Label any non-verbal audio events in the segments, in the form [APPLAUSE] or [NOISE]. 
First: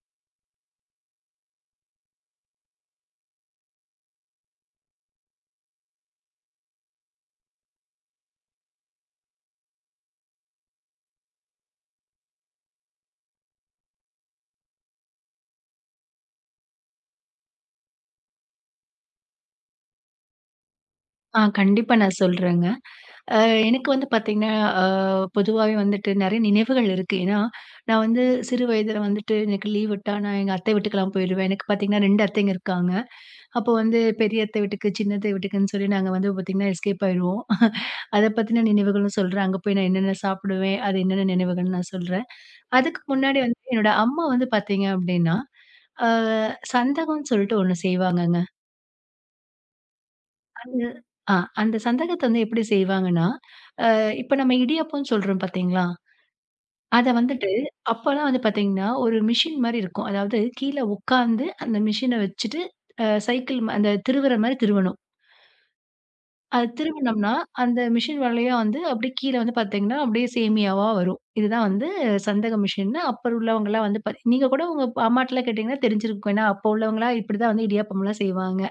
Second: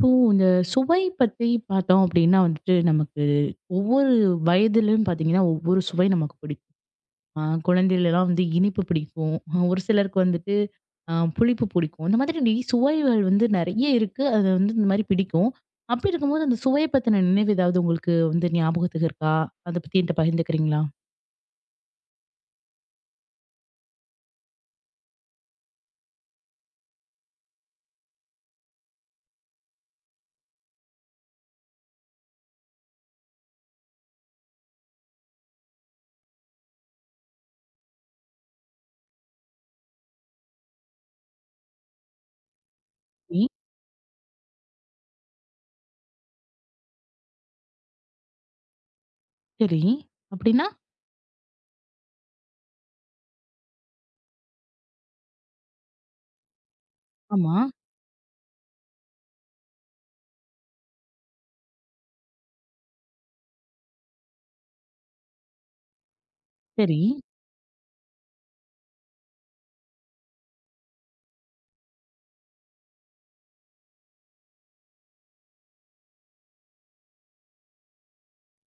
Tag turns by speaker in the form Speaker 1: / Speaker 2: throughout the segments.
Speaker 1: இப்போ இந்த சுவை பத்தி பார்த்தோம் அப்படின்னா வந்துட்டு நமக்கு ஒவ்வொரு வயதிலும் பார்த்தீங்கன்னா ஒவ்வொரு சுவை நமக்கு பிடிக்கும். குழந்தைகளெல்லாம் வந்து இனிப்பு பிடிக்கும். ஒரு சிலருக்கு வந்துட்டு புளிப்பு பிடிக்கும். இந்த மாதிரி சுவைகள் வந்து நிறைய இருக்கு. அது வந்து இந்த மாதிரி பிடிக்கும். அப்படி இருக்கும்போது அந்த சுவையை பத்தின நினைவு ஏதாவது உங்களுக்கு வந்து ஞாபகத்துக்கு இருக்கா? அதை பத்தி என்கிட்ட பகிர்ந்துக்கிறீங்களா?
Speaker 2: ஆ கண்டிப்பா நான் சொல்றேங்க. அ எனக்கு வந்து பார்த்தீங்கன்னா, அ பொதுவாவே வந்துட்டு நெறைய நினைவுகள் இருக்கு. ஏன்னா, நான் வந்து சிறு வயதில வந்துட்டு எனக்கு லீவ் விட்டா நான் எங்க அத்தை வீட்டுக்கெல்லாம் போயிடுவேன். எனக்கு பார்த்தீங்கன்னா 2 அத்தைங்க இருக்காங்க. அப்போ வந்து பெரிய அத்தை வீட்டுக்கு, சின்ன அத்தை வீட்டுக்குன்னு சொல்லி நாங்க வந்து பார்த்தீங்கன்னா எஸ்கேப் ஆயிருவோம். அத பத்தின நினைவுகளும் சொல்றேன். அங்க போய் நான் என்னென்ன சாப்பிடுவேன், அது என்னென்ன நினைவுகள்னு நான் சொல்றேன். அதுக்கு முன்னாடி
Speaker 1: சரி,
Speaker 2: வந்து என்னோட அம்மா வந்து பார்த்தீங்க அப்டின்னா, அ சந்தகம்னு சொல்லிட்டு ஒண்ணு செய்வாங்கங்க.
Speaker 1: சரி. அப்படின்னா
Speaker 2: அது ஆ அந்த சந்தகத்த வந்து எப்டி செய்வாங்கன்னா, இப்ப நம்ம இடியாப்பம்ன்னு சொல்றோம் பார்த்தீங்களா? அத வந்துட்டு
Speaker 1: ஆமா.
Speaker 2: அப்பலாம் வந்து பார்த்தீங்கன்னா, ஒரு மிஷின் மாரி இருக்கும். அதாவது கீழ உட்கார்ந்து அந்த மிஷின வச்சுட்டு, சைக்கிள் அந்த திருவுற மாரி திருவணும். அது
Speaker 1: சரி.
Speaker 2: திருவுனோம்னா, அந்த மிஷின் வழியா வந்து அப்படியே கீழ வந்து பார்த்தீங்கன்னா, அப்படியே சேமியாவா வரும். இதுதான் வந்து சந்தக மிஷின்னு அப்ப உள்ளவங்கலாம் வந்து நீங்க கூட உங்க அம்மாட்டலாம் கேட்டீங்கன்னா தெரிஞ்சிருக்கும். ஏன்னா, அப்போ உள்ளவங்கலாம் இப்படிதான் வந்து இடியாப்பம்லாம் செய்வாங்க.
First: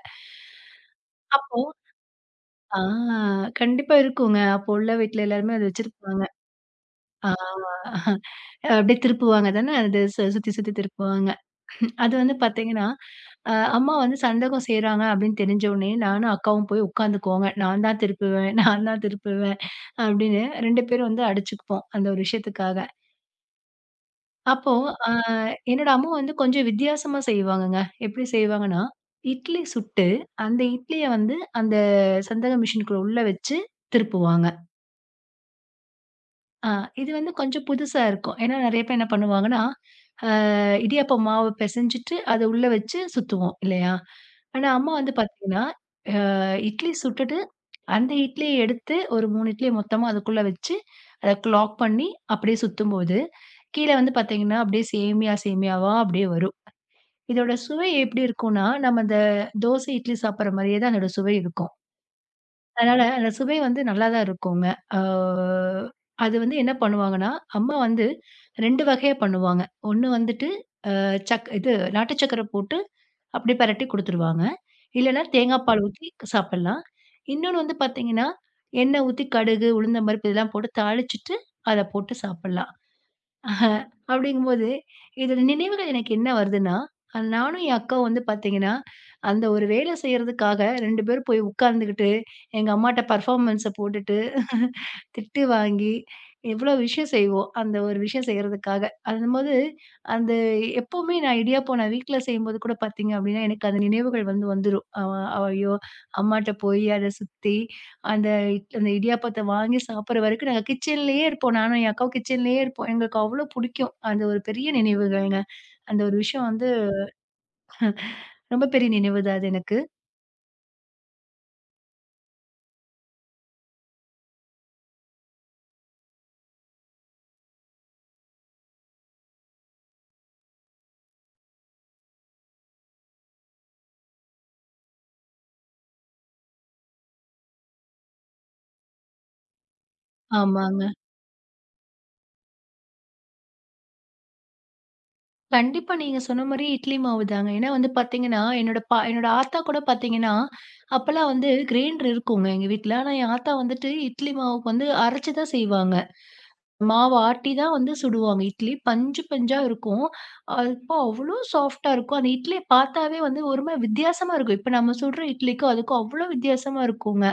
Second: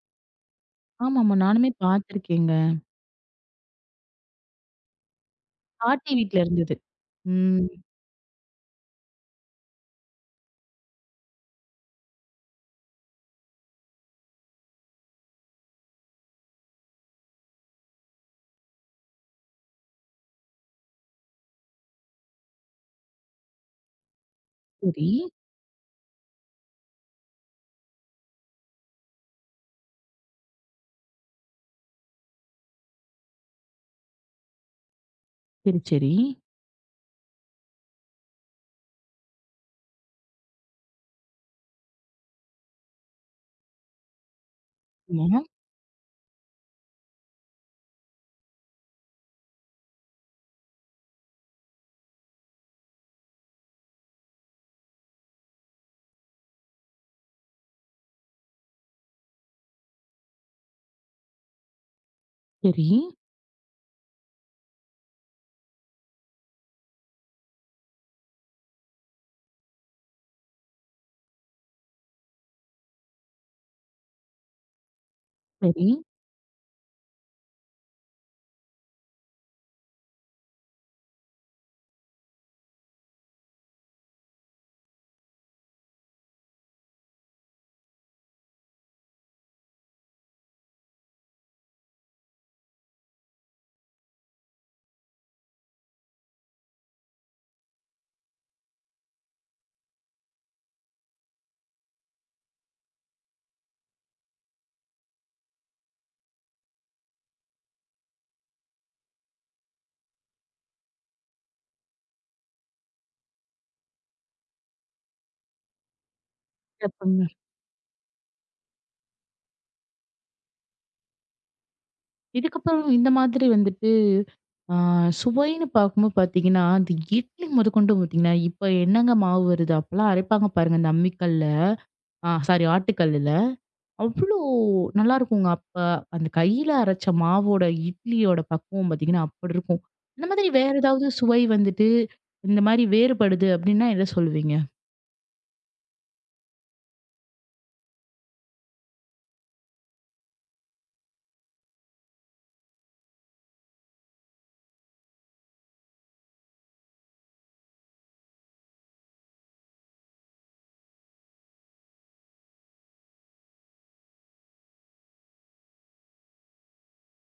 Speaker 1: ஆமா, ஆமா,
Speaker 2: அப்போ
Speaker 1: நானுமே பார்த்துருக்கேங்க.
Speaker 2: ஆ கண்டிப்பா இருக்குங்க. அப்போ உள்ள வீட்ல எல்லாருமே அத
Speaker 1: பாட்டி
Speaker 2: வச்சிருப்பாங்க.
Speaker 1: வீட்ல இருந்தது.
Speaker 2: ஆ.
Speaker 1: ம்.
Speaker 2: அப்படியே திருப்புவாங்க தானே, அது சுத்தி சுத்தி திருப்புவாங்க. அது வந்து பார்த்தீங்கன்னா, அம்மா வந்து சந்தகம் செய்றாங்க அப்படின்னு தெரிஞ்ச உடனே நானும் அக்காவும் போய் உட்காந்துக்குவோங்க. நான் தான் திருப்புவேன், [LAUGHS] நான் தான் திருப்புவேன் அப்படின்னு 2 பேரும் வந்து அடிச்சுக்குப்போம், அந்த ஒரு விஷயத்துக்காக. அப்போ
Speaker 1: சரி,
Speaker 2: அ என்னோட அம்மா வந்து கொஞ்சம் வித்தியாசமா செய்வாங்கங்க. எப்படி செய்வாங்கன்னா, இட்லி சுட்டு அந்த இட்லிய வந்து அந்த சந்தக மிஷின்குள்ள உள்ள வச்சு திருப்புவாங்க.
Speaker 1: சரி. சரி.
Speaker 2: அ இது வந்து கொஞ்சம் புதுசா இருக்கும். ஏன்னா நெறைய பேர் என்ன பண்ணுவாங்கன்னா இடியாப்ப மாவு பெசஞ்சுட்டு, அத உள்ள வச்சு சுத்துவோம் இல்லையா? ஆனா அம்மா வந்து
Speaker 1: ஆமா.
Speaker 2: பாத்தீங்கன்னா, இட்லி சுட்டுட்டு, அந்த இட்லிய எடுத்து ஒரு 3 இட்லிய மொத்தமா அதுக்குள்ள வச்சு, அத லாக் பண்ணி அப்படியே சுத்தும்போது, கீழ வந்து பாத்தீங்கன்னா, அப்படியே சேமியா சேமியாவா அப்படியே வரும். இதோட சுவை எப்படி இருக்கும்னா, நம்ம அந்த தோசை, இட்லி சாப்பிடுற மாரியே தான் அதோட சுவை இருக்கும்.
Speaker 1: சரி,
Speaker 2: அதனால அந்த சுவை வந்து நல்லா தான் இருக்குங்க. ஆ அது வந்து என்ன பண்ணுவாங்கன்னா, அம்மா வந்து 2 வகையா பண்ணுவாங்க. ஒண்ணு வந்துட்டு அ சக் இது நாட்டு சர்க்கரை போட்டு அப்படி பெரட்டி குடுத்துருவாங்க. இல்லன்னா தேங்காய் பால்
Speaker 1: சரி.
Speaker 2: ஊத்தி சாப்பிடலாம். இன்னொன்னு வந்து பார்த்தீங்கன்னா, எண்ணெய் ஊத்தி கடுகு, உளுந்தம் பருப்பு இதெல்லாம் போட்டு தாளிச்சுட்டு, அத போட்டு சாப்பிடலாம். ஆஹா. அப்படிங்கும்போது, இதுல நினைவுகள் எனக்கு என்ன வருதுன்னா, நானும் என் அக்காவும் வந்து பாத்தீங்கன்னா, அந்த ஒரு வேலை செய்றதுக்காக 2 பேரும் போய் உட்கார்ந்துகிட்டு, எங்க அம்மாட்ட பெர்ஃபார்மன்ஸ போட்டுட்டு, திட்டு வாங்கி, எவ்வளோ விஷயம் செய்வோம். அந்த ஒரு விஷயம் செய்றதுக்காக. அதும்போது, அந்த எப்பவுமே நான் இடியாப்பம் நான் வீட்ல செய்யும்போது கூட பாத்தீங்க அப்படின்னா, எனக்கு அந்த நினைவுகள் வந்து வந்துரும். அவ அவ ஐயோ! அம்மாட்ட போய் அத சுத்தி அந்த அந்த இடியாப்பத்த வாங்கி சாப்பிடுற வரைக்கும் நாங்க கிச்சன்லயே இருப்போம். நானும் என் அக்காவும் கிச்சன்லயே இருப்போம். எங்களுக்கு அவ்ளோ புடிக்கும். அது ஒரு பெரிய நினைவுகள்ங்க. அந்த ஒரு விஷயம் வந்து
Speaker 1: சிறப்புங்க.
Speaker 2: ரொம்ப பெரிய நினைவு தான் அது எனக்கு.
Speaker 1: இதுக்கப்புறம் இந்த மாதிரி வந்துட்டு, ஆ சுவைன்னு பார்க்கும்போது பார்த்தீங்கன்னா, அந்த இட்லி முதற்கொண்டு பார்த்தீங்கன்னா, இப்ப என்னங்க மாவு வருது? அப்பலாம் அரைப்பாங்க பாருங்க இந்த அம்மிக்கல்ல. ஆ சாரி, ஆட்டுக்கல்லுல. அவ்ளோ நல்லாருக்குங்க. அப்ப அந்த கையில அரைச்ச மாவோட, இட்லியோட பக்குவம் பார்த்தீங்கன்னா, அப்படி இருக்கும். இந்த மாதிரி வேற
Speaker 2: ஆமாங்க.
Speaker 1: ஏதாவது சுவை வந்துட்டு, இந்த மாரி வேறுபடுது அப்படின்னா எத சொல்லுவீங்க?
Speaker 2: கண்டிப்பா நீங்க சொன்ன மாரி இட்லி மாவு தாங்க. ஏன்னா வந்து பார்த்தீங்கன்னா, என்னோட ஆத்தா கூட பார்த்தீங்கன்னா, அப்பலாம் வந்து கிரைண்டர் இருக்குங்க எங்க வீட்ல. ஆனா என் ஆத்தா வந்துட்டு இட்லி மாவுக்கு வந்து அரைச்சு தான் செய்வாங்க. மாவு ஆட்டி தான் வந்து சுடுவாங்க இட்லி. பஞ்சு பஞ்சா இருக்கும். அப்போ அவ்ளோ சாஃப்ட்டா இருக்கும். அந்த இட்லிய பார்த்தாவே வந்து ஒரு மாரி வித்தியாசமா இருக்கும். இப்ப நம்ம சுடுற இட்லிக்கும், அதுக்கும் அவ்ளோ வித்தியாசமா இருக்குங்க.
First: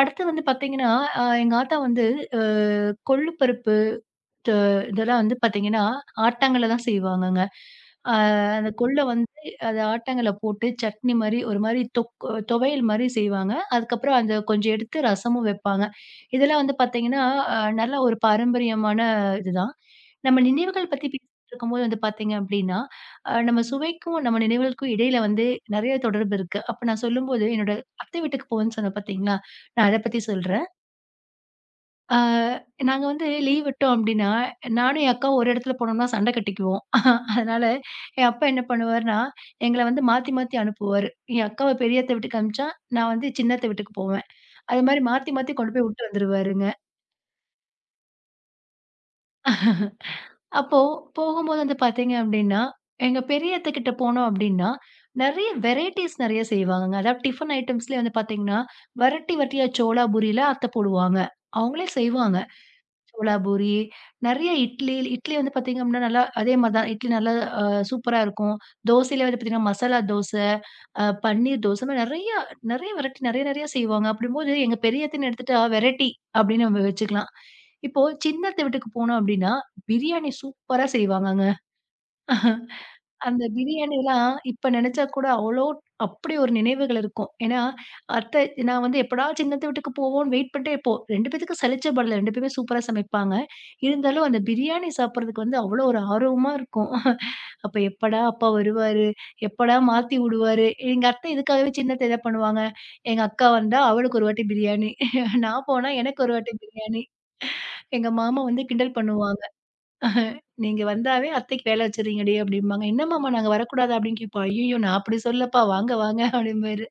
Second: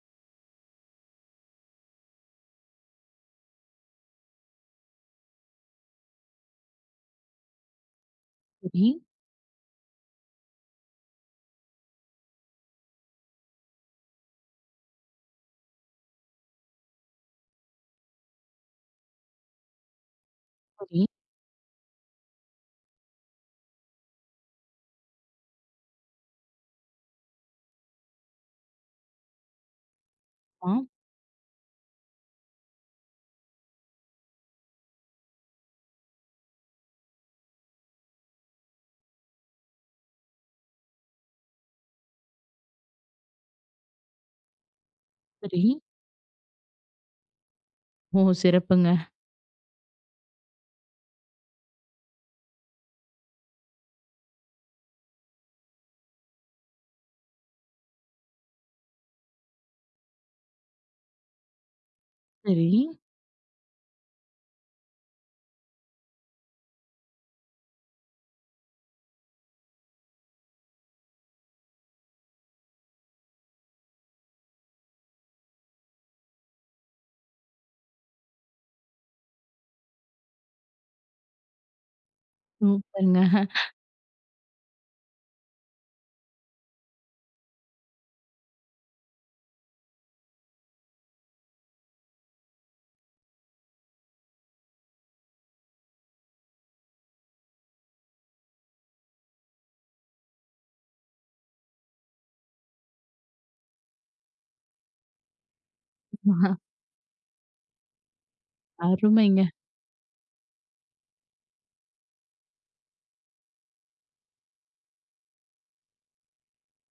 Speaker 2: அடுத்து வந்து பார்த்தீங்கன்னா, எங்க ஆத்தா வந்து அ கொள்ளு பருப்பு டு இதெல்லாம் வந்து பார்த்தீங்கன்னா, ஆட்டாங்கல்ல தான் செய்வாங்கங்க. அ அந்த
Speaker 1: சரி,
Speaker 2: கொள்ள வந்து அது ஆட்டாங்கல்ல போட்டு சட்னி மாரி ஒரு மாரி துவையல் மாரி செய்வாங்க. அதுக்கப்புறம் அந்த கொஞ்சம் எடுத்து ரசமும் வைப்பாங்க. இதெல்லாம் வந்து பார்த்தீங்கன்னா, நல்ல ஒரு பாரம்பரியமான இதுதான். நம்ம நினைவுகள்
Speaker 1: சரி.
Speaker 2: பத்தி பேசிட்டு இருக்கும்போது வந்து பார்த்தீங்க அப்டின்னா, நம்ம சுவைக்கும், நம்ம நினைவுகளுக்கும் இடையில வந்து நெறைய தொடர்பு இருக்கு. அப்ப நான் சொல்லும்போது, என்னோட அத்தை வீட்டுக்கு போவேன்னு சொன்னேன் பார்த்தீங்களா? நான் அத பத்தி சொல்றேன்.
Speaker 1: ஆ,
Speaker 2: ஆ நாங்க வந்து லீவ் விட்டோம் அப்டின்னா, நானும் என் அக்காவும் ஒரு இடத்துல போனோம்னா சண்டை கட்டிக்குவோம். [LAUGHS] அதனால என் அப்பா என்ன பண்ணுவாருன்னா, எங்கள வந்து மாத்தி மாத்தி அனுப்புவாரு. என் அக்காவ பெரிய அத்தை வீட்டுக்கு அனுப்பிச்சா, நான் வந்து சின்ன அத்தை வீட்டுக்கு போவேன். அது மாரி மாத்தி மாத்தி
Speaker 1: சரி.
Speaker 2: கொண்டு போய் விட்டு வந்துருவாருங்க.
Speaker 1: ஓ! சிறப்புங்க.
Speaker 2: அப்போ போகும்போது வந்து பார்த்தீங்க அப்டின்னா, எங்க பெரிய அத்தை கிட்ட போனோம் அப்டின்னா, நெறைய வெரைட்டீஸ் நெறைய செய்வாங்கங்க. அதாவது டிஃபன் ஐட்டம்ஸ்லயே வந்து பார்த்தீங்கன்னா, வரட்டி வரட்டியா சோளா பூரியில அத்தை போடுவாங்க. அவங்களே செய்வாங்க.
Speaker 1: சரி.
Speaker 2: சோளா பூரி, நெறைய இட்லி, இட்லி வந்து பார்த்தீங்க அப்படின்னா, நல்லா அதே மாரி தான். இட்லி நல்லா அ சூப்பரா இருக்கும். தோசையில வந்து பார்த்தீங்கன்னா, மசாலா தோச, பன்னீர் தோச, இந்த மாரி நெறைய நெறைய வெரைட்டி நெறைய நெறைய செய்வாங்க. அப்படிம்போது எங்க பெரியத்தன்னு எடுத்துட்டா வெரைட்டி அப்படின்னு நம்ம வச்சுக்கலாம். இப்போ சின்னத்த வீட்டுக்கு போனோம் அப்படின்னா, பிரியாணி சூப்பரா செய்வாங்கங்க.
Speaker 1: சூப்பருங்க.
Speaker 2: அந்த பிரியாணிலாம் இப்ப நினைச்சா கூட அவ்ளோ அப்படி ஒரு நினைவுகள் இருக்கும். ஏன்னா, அத்தை நான் வந்து எப்படா சின்னத்த வீட்டுக்கு போவோம்ன்னு வெயிட் பண்ணிட்டே இருப்போம். 2 பேத்துக்கும் சலிச்சப்படல. 2 பேருமே சூப்பரா சமைப்பாங்க. இருந்தாலும் அந்த பிரியாணி சாப்பிடுறதுக்கு வந்து அவ்ளோ ஒரு ஆர்வமா இருக்கும். [LAUGHS] அப்ப எப்படா அப்பா வருவாரு? எப்படா மாத்தி விடுவாரு? எங்க அத்தை இதுக்காகவே சின்னத்த இத பண்ணுவாங்க. எங்க அக்கா வந்தா அவளுக்கு ஒரு வாட்டி பிரியாணி. [LAUGHS] நான் போனா எனக்கு ஒரு வாட்டி பிரியாணி. எங்க மாமா வந்து கிண்டல் பண்ணுவாங்க.
Speaker 1: அருமைங்க.
Speaker 2: நீங்க வந்தாவே அத்தைக்கு வேலை வச்சுறீங்கடி அப்படிம்பாங்க. என்னம்மாம்மா நாங்க வரக்கூடாதா? அப்படின்னு கேட்போம். ஐய்யய்யோ! நான் அப்படி சொல்லப்பா. வாங்க வாங்க அப்படிம்பாரு.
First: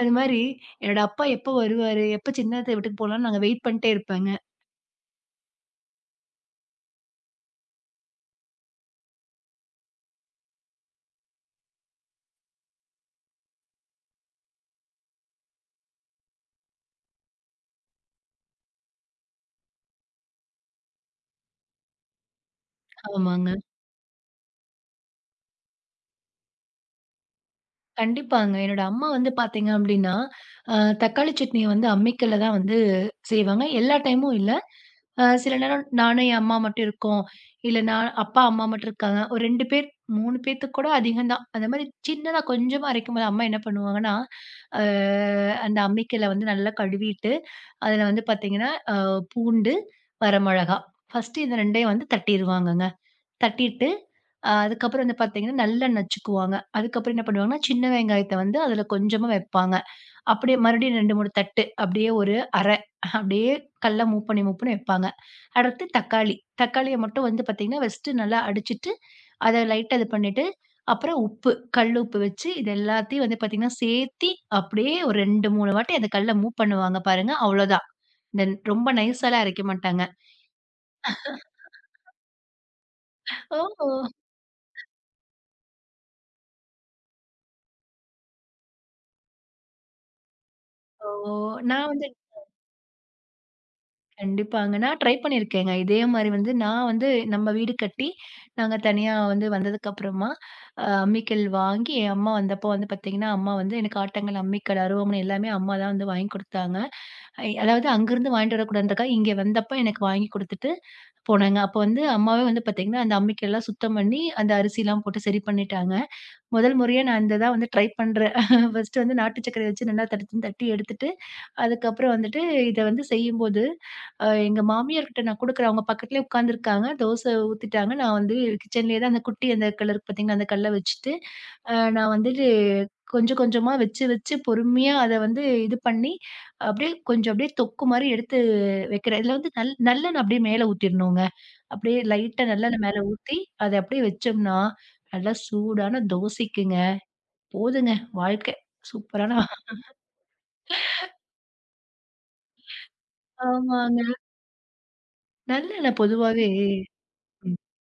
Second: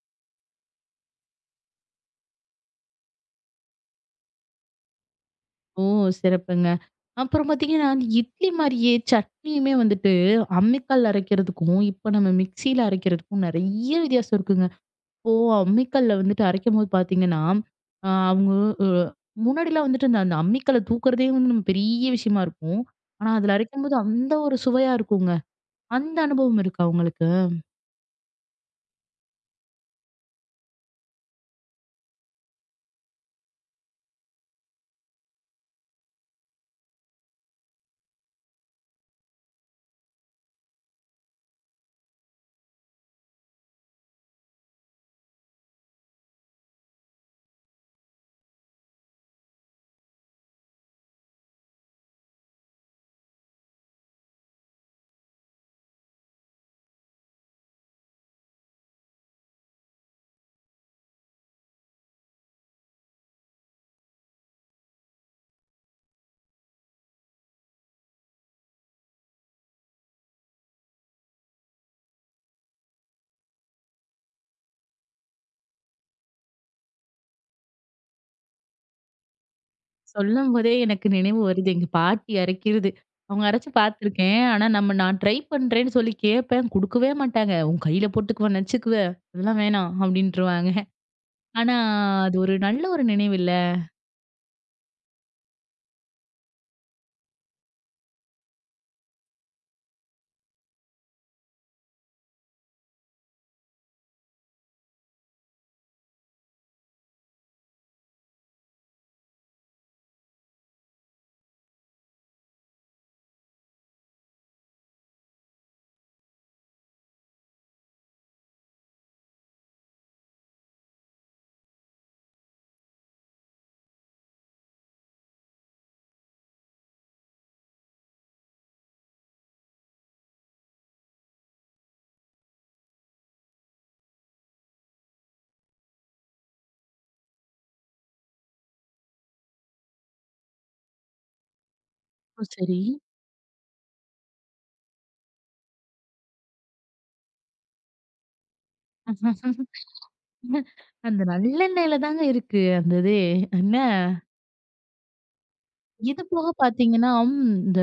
Speaker 2: அது மாரி என்னோட அப்பா எப்ப வருவாரு? எப்ப சின்னத்த வீட்டுக்கு போலாம்ன்னு நாங்க வெயிட் பண்ணிட்டே இருப்பேங்க.
Speaker 1: ஓ! சிறப்புங்க. அப்புறம் பார்த்தீங்கன்னா, அந்த இட்லி மாரியே சட்னியுமே வந்துட்டு அம்மிக்கல்ல அரைக்கிறதுக்கும், இப்ப நம்ம மிக்ஸியில அரைக்கிறதுக்கும் நெறைய வித்தியாசம் இருக்குங்க. இப்போ அம்மிக்கல்ல வந்துட்டு அரைக்கும்போது பார்த்தீங்கன்னா, அவங்க அ முன்னாடிலாம் வந்துட்டு அந்த அந்த அம்மிக்கல்ல தூக்குறதே வந்து நம்ம பெரிய விஷயமா இருக்கும். ஆனா, அதில
Speaker 2: ஆமாங்க.
Speaker 1: அரைக்கும்போது அந்த ஒரு சுவையா இருக்குங்க. அந்த அனுபவம் இருக்கா உங்களுக்கு?
Speaker 2: கண்டிப்பாங்க. என்னோட அம்மா வந்து பார்த்தீங்க அப்டின்னா, அ தக்காளி சட்னிய வந்து அம்மிக்கல்ல தான் வந்து செய்வாங்க. எல்லா டைமும் இல்ல. சில நேரம் நானும் என் அம்மா மட்டும் இருக்கோம். இல்ல நான் அப்பா, அம்மா மட்டும் இருக்காங்க. ஒரு 2 பேர் 3 பேத்துக்கு கூட அதிகம் தான். அந்த மாரி சின்னதா கொஞ்சமா அரைக்கும்போது அம்மா என்ன பண்ணுவாங்கன்னா, அ அந்த அம்மிக்கல்ல வந்து நல்லா கழுவிட்டு, அதில வந்து பார்த்தீங்கன்னா, பூண்டு, வரமிளகா, ஃபர்ஸ்ட்டு இந்த 2யும் வந்து தட்டிருவாங்கங்க. தட்டிட்டு, அதுக்கப்புறம் வந்து பார்த்தீங்கன்னா, நல்லா நச்சுக்குவாங்க. அதுக்கப்புறம் என்ன பண்ணுவாங்கன்னா, சின்ன வெங்காயத்த வந்து அதில கொஞ்சமா வைப்பாங்க. அப்படியே மறுபடியும் 2, 3 தட்டு. அப்படியே ஒரு அரை. அப்படியே கல்ல மூவ் பண்ணி, மூவ் பண்ணி வைப்பாங்க. அடுத்து தக்காளி. தக்காளிய மட்டும் வந்து பார்த்தீங்கன்னா, ஃபர்ஸ்ட்டு நல்லா அடிச்சுட்டு, அத லைட்டா இது பண்ணிட்டு, அப்புறம் உப்பு. கல் உப்பு வச்சு இது எல்லாத்தையும் வந்து பார்த்தீங்கன்னா, சேர்த்தி அப்படியே ஒரு 2, 3 வாட்டி அந்த கல்ல மூவ் பண்ணுவாங்க பாருங்க. அவ்வளோதான். இந்த ரொம்ப நைஸாலாம் அரைக்க மாட்டாங்க.
Speaker 1: சொல்லும்போதே எனக்கு நினைவு வருது. எங்க பாட்டி அரைக்கிறது. அவங்க
Speaker 2: ஓ!
Speaker 1: அரைச்சு
Speaker 2: ஓ!
Speaker 1: பார்த்துருக்கேன். ஆனா நான் ட்ரை பண்றேன்னு சொல்லி கேட்பேன். குடுக்கவே மாட்டாங்க. "உன் கையில போட்டுக்குவ, நச்சுக்குவ, அதெல்லாம் வேணாம்" அப்படின்ருவாங்க.
Speaker 2: ஓ.
Speaker 1: ஆனா
Speaker 2: நான் வந்து
Speaker 1: அது ஒரு நல்ல ஒரு நினைவு இல்ல.
Speaker 2: கண்டிப்பாங்க. நான் ட்ரை பண்ணியிருக்கேங்க. இதே மாரி வந்து நான் வந்து நம்ம வீடு கட்டி, நாங்க தனியா வந்து வந்ததுக்கப்புறமா, அம்மிக்கல் வாங்கி என் அம்மா வந்தப்போ வந்து பார்த்தீங்கன்னா, அம்மா வந்து எனக்கு ஆட்டங்கல், அம்மிக்கல், அருவாமனை எல்லாமே அம்மா தான் வந்து வாங்கி குடுத்தாங்க. அதாவது அங்கருந்து வாங்கிட்டு வரக்கூடாதுன்றதுக்காக இங்க வந்தப்ப எனக்கு வாங்கி குடுத்துட்டு போனாங்க. அப்போ வந்து அம்மாவே வந்து பார்த்தீங்கன்னா, அந்த அம்மிக்கல்லாம் சுத்தம் பண்ணி, அந்த அரிசிலாம் போட்டு சரி பண்ணிட்டாங்க. முதல் முறையா நான் இந்த தான் வந்து ட்ரை பண்றேன். [LAUGHS] ஃபர்ஸ்ட்டு வந்து நாட்டு சர்க்கரைய வச்சு நல்லா தடுத்துன்னு தட்டி எடுத்துட்டு அதுக்கப்புறம் வந்துட்டு இத வந்து செய்யும்போது, எங்க மாமியார்கிட்ட நான் குடுக்குறேன். அவங்க பக்கத்துலயே உட்காந்துருக்காங்க. தோசை ஊத்திட்டாங்க. நான் வந்து கிச்சன்லயே தான் அந்த குட்டி அந்த கல்லு இருக்கு பார்த்தீங்களா, அந்த கல்ல வச்சுட்டு, நான் வந்துட்டு கொஞ்சம் கொஞ்சமா வச்சு வச்சு பொறுமையா அத வந்து இது பண்ணி, அப்படியே கொஞ்சம் அப்படியே தொக்கு மாரி எடுத்து வைக்கிறேன். இதுல வந்து நல்லெண்ணெய் அப்படியே மேல ஊத்திரணுங்க. அப்படியே
Speaker 1: ஓ!
Speaker 2: லைட்டா
Speaker 1: சரி.
Speaker 2: நல்லெண்ணெய் மேல ஊத்தி, அத அப்படியே வச்சோம்னா, நல்லா சூடான தோசைக்குங்க. போதுங்க வாழ்க்கை. சூப்பரான
Speaker 1: [LAUGHS] அந்த நல்லெண்ணெயில தாங்க இருக்கு அந்த இதே. என்ன
Speaker 2: ஆமாங்க. நல்லெண்ணெய்
Speaker 1: இது
Speaker 2: பொதுவாவே
Speaker 1: போக பார்த்தீங்கன்னா,
Speaker 2: ம்.
Speaker 1: இந்த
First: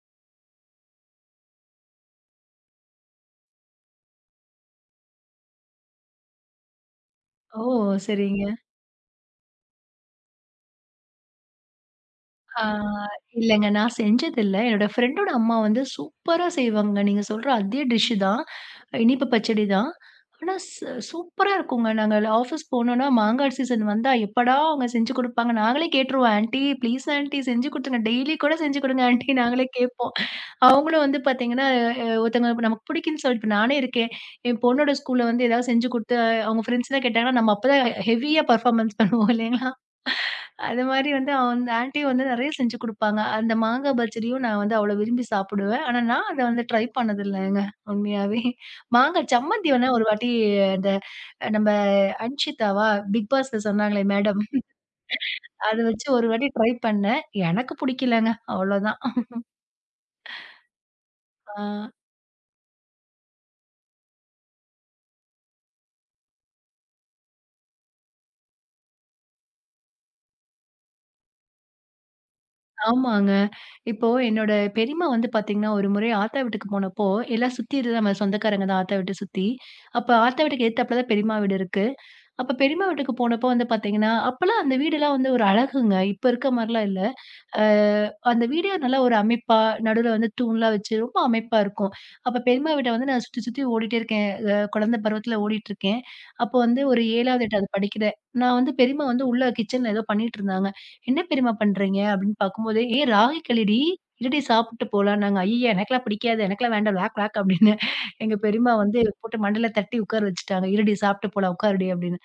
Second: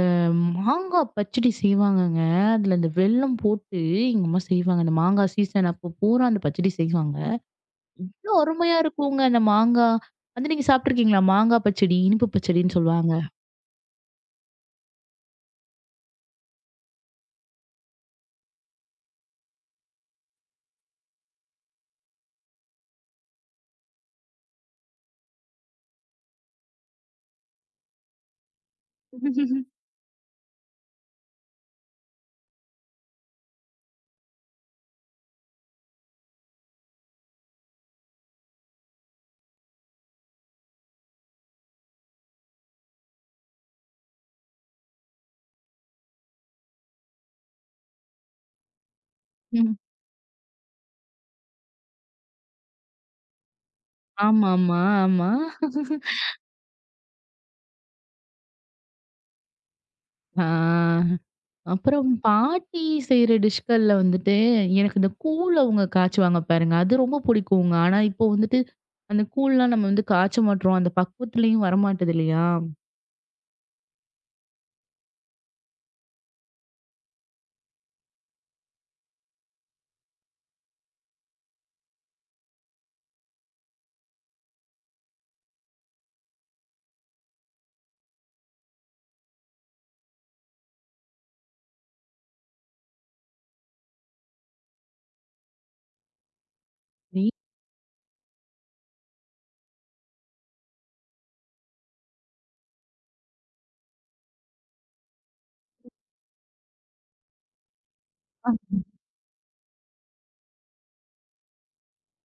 Speaker 1: மாங்கா பச்சடி செய்வாங்கங்க. அதுல இந்த வெல்லம் போட்டு எங்க அம்மா செய்வாங்க. அந்த மாங்கா சீசன் அப்போ பூரா அந்த பச்சடி செய்வாங்க.
Speaker 2: ஓ! சரிங்க.
Speaker 1: அருமையா இருக்குங்க. அந்த மாங்கா வந்து நீங்க சாப்பிட்டுருக்கீங்களா? மாங்கா பச்சடி, இனிப்பு
Speaker 2: ஆ
Speaker 1: பச்சடின்னு சொல்லுவாங்க.
Speaker 2: இல்லங்க. நான் செஞ்சதில்ல. என்னோட ஃப்ரெண்டோட அம்மா வந்து சூப்பரா செய்வாங்க. நீங்க சொல்ற அதே டிஷ் தான். இனிப்பு பச்சடி தான். ஆனா சூப்பரா இருக்குங்க. நாங்க ஆஃபீஸ் போனோம்னா, மாங்காய் சீசன் வந்தா எப்படா அவங்க செஞ்சு குடுப்பாங்க. நாங்களே கேட்டுருவோம். ஆன்டி ப்ளீஸ் ஆன்டி செஞ்சு குடுத்துருங்க. டெய்லி கூட செஞ்சு குடுங்க ஆன்டி நாங்களே
Speaker 1: [LAUGHS]
Speaker 2: கேட்போம். அவங்களும் வந்து பார்த்தீங்கன்னா, ஒருத்தவங்க நமக்கு பிடிக்குன்னு சொல்லிட்டு இப்ப நானே இருக்கேன். என் பொண்ணோட ஸ்கூல்ல வந்து ஏதாவது செஞ்சு குடுத்து அவங்க ஃப்ரெண்ட்ஸ்லாம் கேட்டாங்கன்னா, நம்ம அப்பதான் ஹெவியா பெர்ஃபார்மன்ஸ் பண்ணுவோம் இல்லைங்களா? அது மாரி வந்து அந்த ஆன்டி வந்து நெறைய செஞ்சு குடுப்பாங்க. அந்த மாங்கா பஜ்ஜியும் நான் வந்து அவ்வளோ விரும்பி சாப்பிடுவேன். ஆனா, நான் அத வந்து ட்ரை பண்ணதில்லங்க உண்மையாவே. மாங்கா சம்மந்தி
Speaker 1: ம்.
Speaker 2: வேணா ஒரு வாட்டி அந்த நம்ம அன்ஷிதாவா பிக் பாஸ்ல சொன்னாங்களே மேடம்.
Speaker 1: ஆமா, ஆமா, ஆமா.
Speaker 2: அத வச்சு ஒரு வாட்டி ட்ரை பண்ணேன். எனக்கு புடிக்கலங்க அவ்வளோதான்.
Speaker 1: ஆ
Speaker 2: ஆ
Speaker 1: அப்புறம் பாட்டி செய்ற டிஷ்கள்ல வந்துட்டு, எனக்கு இந்த கூழ் அவங்க காய்ச்சுவாங்க பாருங்க. அது ரொம்ப பிடிக்குங்க. ஆனா இப்போ வந்துட்டு, அந்த கூழ்லாம் நம்ம வந்து காய்ச்ச மாட்றோம். அந்த பக்குவத்துலயும் வரமாட்டது இல்லையா?
Speaker 2: ஆமாங்க. இப்போ என்னோட பெரியம்மா வந்து பார்த்தீங்கன்னா, ஒரு முறை ஆத்தா வீட்டுக்கு போனப்போ, எல்லாம் சுத்தி இருந்த நம்ம சொந்தக்காரங்க தான் ஆத்தா வீட்ட சுத்தி. அப்ப ஆத்தா வீட்டுக்கு எதுத்தாப்புல தான் பெரியம்மா வீடு இருக்கு. அப்ப பெரியம்மா வீட்டுக்கு போனப்போ வந்து பார்த்தீங்கன்னா, அப்பலாம் அந்த வீடெல்லாம் வந்து ஒரு அழகுங்க. இப்ப இருக்க மாரிலாம் இல்ல. அ அந்த வீடியோ நல்லா ஒரு அமைப்பா, நடுவுல வந்து தூண்லாம் வச்சு ரொம்ப அமைப்பா இருக்கும். அப்ப பெரியம்மா வீட்ட வந்து நான் சுத்தி, சுத்தி ஓடிட்டே இருக்கேன். குழந்தை பருவத்துல ஓடிட்டுருக்கேன். அப்போ வந்து ஒரு
Speaker 1: வீட்ல
Speaker 2: 7வது, 8வது படிக்கிறேன். நான் வந்து பெரியம்மா வந்து உள்ள கிச்சன்ல ஏதோ பண்ணிட்டுருந்தாங்க. "என்ன பெரியம்மா பண்றீங்க?" அப்படின்னு பார்க்கும்போது, "ஏய் ராகி களிடி, இருடி சாப்பிட்டு போலாம்னாங்க." "ஐயய்ய! எனக்கெல்லாம் பிடிக்காது. எனக்கெல்லாம் வேண்டாம். வேக் வேக்" அப்படின்னு எங்க பெரியம்மா வந்து போட்டு மண்டையில தட்டி உட்கார வச்சுட்டாங்க. "இருடி சாப்பிட்டு போலாம். உட்காருடி" அப்படின்னு.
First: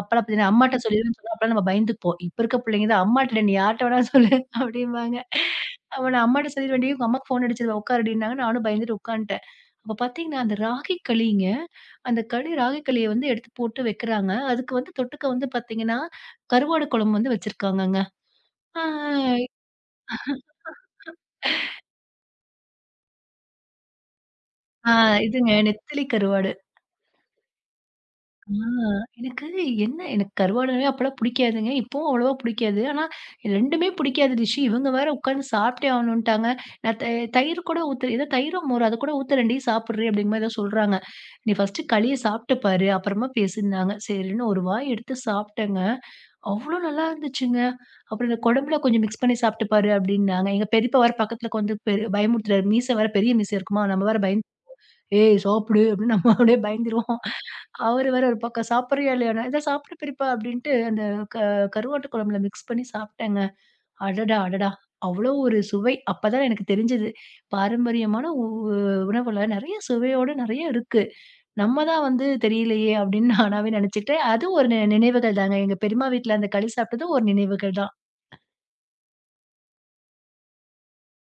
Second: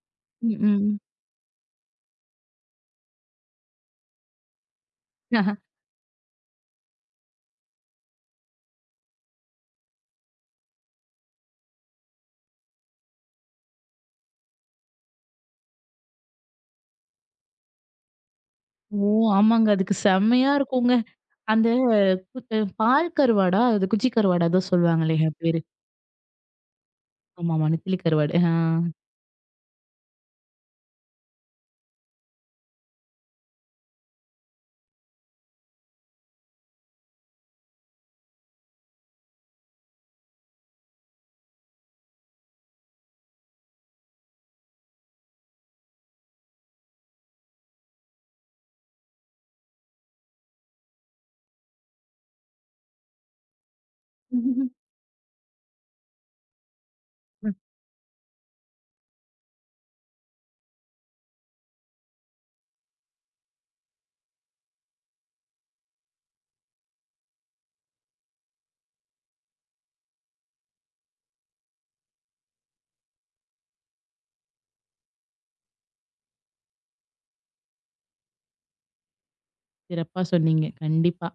Speaker 2: அப்பலாம் பார்த்தீங்கன்னா, அம்மாட்ட
Speaker 1: ம்.
Speaker 2: சொல்லிருவேன்னு சொன்னா, அப்பலாம் நம்ம பயந்துப்போம். இப்ப இருக்க பிள்ளைங்க தான், "அம்மாட்ட இல்ல, நீ யார்ட்ட வேணாலும் சொல்லு." அப்படிம்பாங்க.
Speaker 1: ம்.
Speaker 2: அப்ப நான் அம்மாட்ட சொல்லிருவேன்டி, உங்க அம்மாக்கு ஃபோன் அடிச்சிருவா உட்காருடின்னாங்க. நானும் பயந்துட்டு உட்காந்துட்டேன். அப்ப பார்த்தீங்கன்னா, அந்த ராகி களிங்க, அந்த களி ராகி களிய வந்து எடுத்து போட்டு வைக்கிறாங்க. அதுக்கு வந்து தொட்டுக்க வந்து பார்த்தீங்கன்னா, கருவாடு குழம்பு வந்து வச்சிருக்காங்கங்க. ஆ,
Speaker 1: ஓ! ஆமாங்க. அதுக்கு செம்மையா இருக்குங்க. அந்த குத் பால் கருவாடா? அது குச்சி கருவாடா ஏதோ
Speaker 2: ஆ
Speaker 1: சொல்லுவாங்களே அது
Speaker 2: இதுங்க
Speaker 1: பேரு.
Speaker 2: நெத்திலி கருவாடு.
Speaker 1: ஆமாமா. நெத்திலி கருவாடு. ஆ.
Speaker 2: ஆ, எனக்கு எனக்கு கருவாடுனாவே அப்பலாம் பிடிக்காதுங்க. இப்பவும் அவ்வளவா பிடிக்காது. ஆனா 2மே பிடிக்காத டிஷ்ஷு. இவங்க வேற உட்காந்து சாப்பிட்டே ஆகணுன்ட்டாங்க. நான் த தயிர் கூட ஊத்து ஏதோ தயிரோ, மோரோ அது கூட ஊத்துறேன்டி சாப்பிடுறி அப்படிங்கிற மாரி ஏதோ சொல்றாங்க. "நீ ஃபர்ஸ்ட்டு களிய சாப்பிட்டு பாரு. அப்புறமா பேசுன்னாங்க." சரின்னு ஒரு வாய் எடுத்து சாப்பிட்டேங்க. அவ்ளோ நல்லா இருந்துச்சுங்க. அப்புறம் இந்த குழம்புல கொஞ்சம் மிக்ஸ் பண்ணி சாப்பிட்டு பாரு அப்படின்னாங்க. எங்க பெரியப்பா வேற பக்கத்துல உட்காந்து பயமுறுத்துறாரு. மீச வேற பெரிய மீச இருக்குமா, நம்ம வேற பயந்து
Speaker 1: [LAUGHS]
Speaker 2: "ஏய் சாப்பிடு" அப்படின்னு நம்ம அப்படியே பயந்துருவோம். அவரு வேற ஒரு பக்கம் சாப்பிடுறியா இல்லையான்னு, "இந்தா சாப்பிடு பெரியப்பா" அப்படின்ட்டு அந்த க கருவாட்டு குழம்புல மிக்ஸ் பண்ணி சாப்பிட்டேங்க. அடடா! அடடா! அவ்வளோ ஒரு சுவை. அப்பதான் எனக்கு தெரிஞ்சது. பாரம்பரியமான உணவுல நெறைய சுவையோட நெறைய இருக்கு. நம்ம தான் வந்து தெரியலையே அப்படின்னு [LAUGHS] நானாவே நினைச்சுக்கிட்டேன். அது ஒரு நினைவுகள் தாங்க. எங்க பெரியம்மா வீட்ல அந்த களி சாப்பிட்டதும் ஒரு நினைவுகள் தான்.
Speaker 1: சிறப்பா சொன்னீங்க. கண்டிப்பா.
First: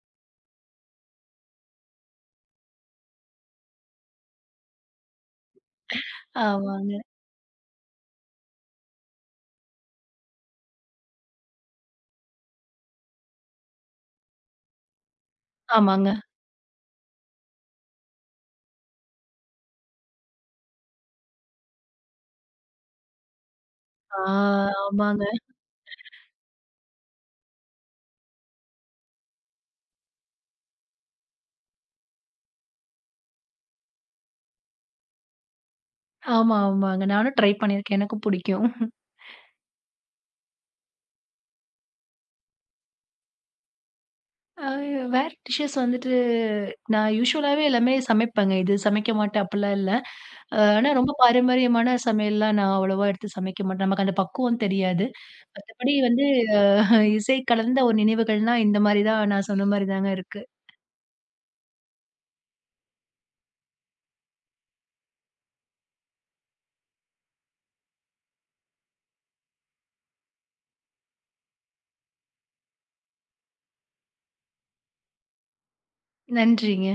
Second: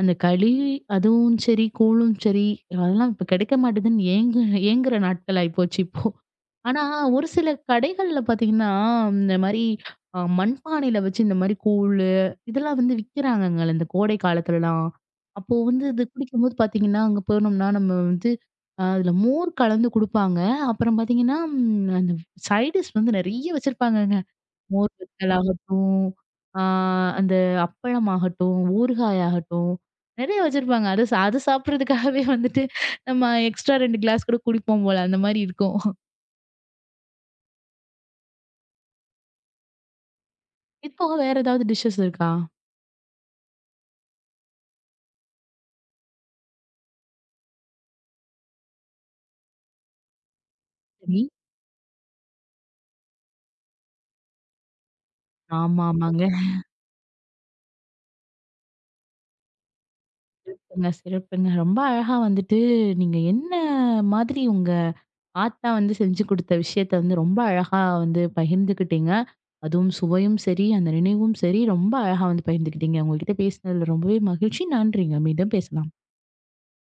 Speaker 1: அந்த களி அதுவும் சரி, கூழும் சரி, அதெல்லாம் இப்ப கிடைக்க மாட்டேதுன்னு ஏங்குற நாட்கள் ஆயிப்போச்சு இப்போ. ஆனா,
Speaker 2: ஆமாங்க,
Speaker 1: ஒரு சில கடைகள்ல பார்த்தீங்கன்னா, இந்த மாரி மண்பானையில வச்சு இந்த மாரி கூழு, இதெல்லாம் வந்து விக்கிறாங்கங்க இந்த கோடை காலத்துலலாம். அப்போ வந்து இது
Speaker 2: ஆமாங்க.
Speaker 1: குடிக்கும்போது பார்த்தீங்கன்னா, அங்க போனோம்னா நம்ம வந்து அதுல மோர் கலந்து குடுப்பாங்க. அப்புறம் பார்த்தீங்கன்னா, ம் அந்த சைட் டிஷ் வந்து நெறைய வச்சிருப்பாங்கங்க.
Speaker 2: ஆ
Speaker 1: மோர்
Speaker 2: ஆமாங்க.
Speaker 1: வத்தல் ஆகட்டும், ஆ அந்த அப்பளம் ஆகட்டும், ஊறுகாய் ஆகட்டும், நெறைய வச்சிருப்பாங்க. அது அது சாப்பிடுறதுக்காகவே வந்துட்டு நம்ம எக்ஸ்ட்ரா 2 கிளாஸ் கூட குடிப்போம் போல, அந்த மாரி இருக்கும்.
Speaker 2: ஆமா, ஆமாங்க. நானும் ட்ரை பண்ணியிருக்கேன். எனக்கும் பிடிக்கும்.
Speaker 1: இது போக வேற ஏதாவது டிஷ்ஷஸ் இருக்கா?
Speaker 2: அ வேற டிஷ்ஷஸ் வந்துட்டு நான் யூசுவலாவே எல்லாமே சமைப்பேங்க. இது சமைக்க மாட்டேன் அப்டிலாம் இல்ல. ஆனா ரொம்ப
Speaker 1: சரி.
Speaker 2: பாரம்பரியமான சமையல்லாம் நான் அவ்வளவா எடுத்து சமைக்க மாட்டேன். நமக்கு அந்த பக்குவம் தெரியாது.
Speaker 1: ஆமா,
Speaker 2: மத்தபடி
Speaker 1: ஆமாங்க.
Speaker 2: வந்து இசை கலந்த ஒரு நினைவுகள்னா இந்த மாரி தான் நான் சொன்ன மாரி தாங்க இருக்கு.
Speaker 1: சிறப்புங்க, சிறப்புங்க. ரொம்ப அழகா வந்துட்டு நீங்க என்ன மாதிரி உங்க ஆத்தா வந்து செஞ்சு குடுத்த விஷயத்த வந்து ரொம்ப அழகா வந்து பகிர்ந்துக்கிட்டீங்க. அதுவும் சுவையும் சரி, அந்த நினைவும் சரி, ரொம்ப அழகா வந்து பகிர்ந்துக்கிட்டீங்க. உங்ககிட்ட பேசினதுல ரொம்பவே மகிழ்ச்சி. நன்றிங்க. மீண்டும் பேசலாம்.
Speaker 2: நன்றிங்க.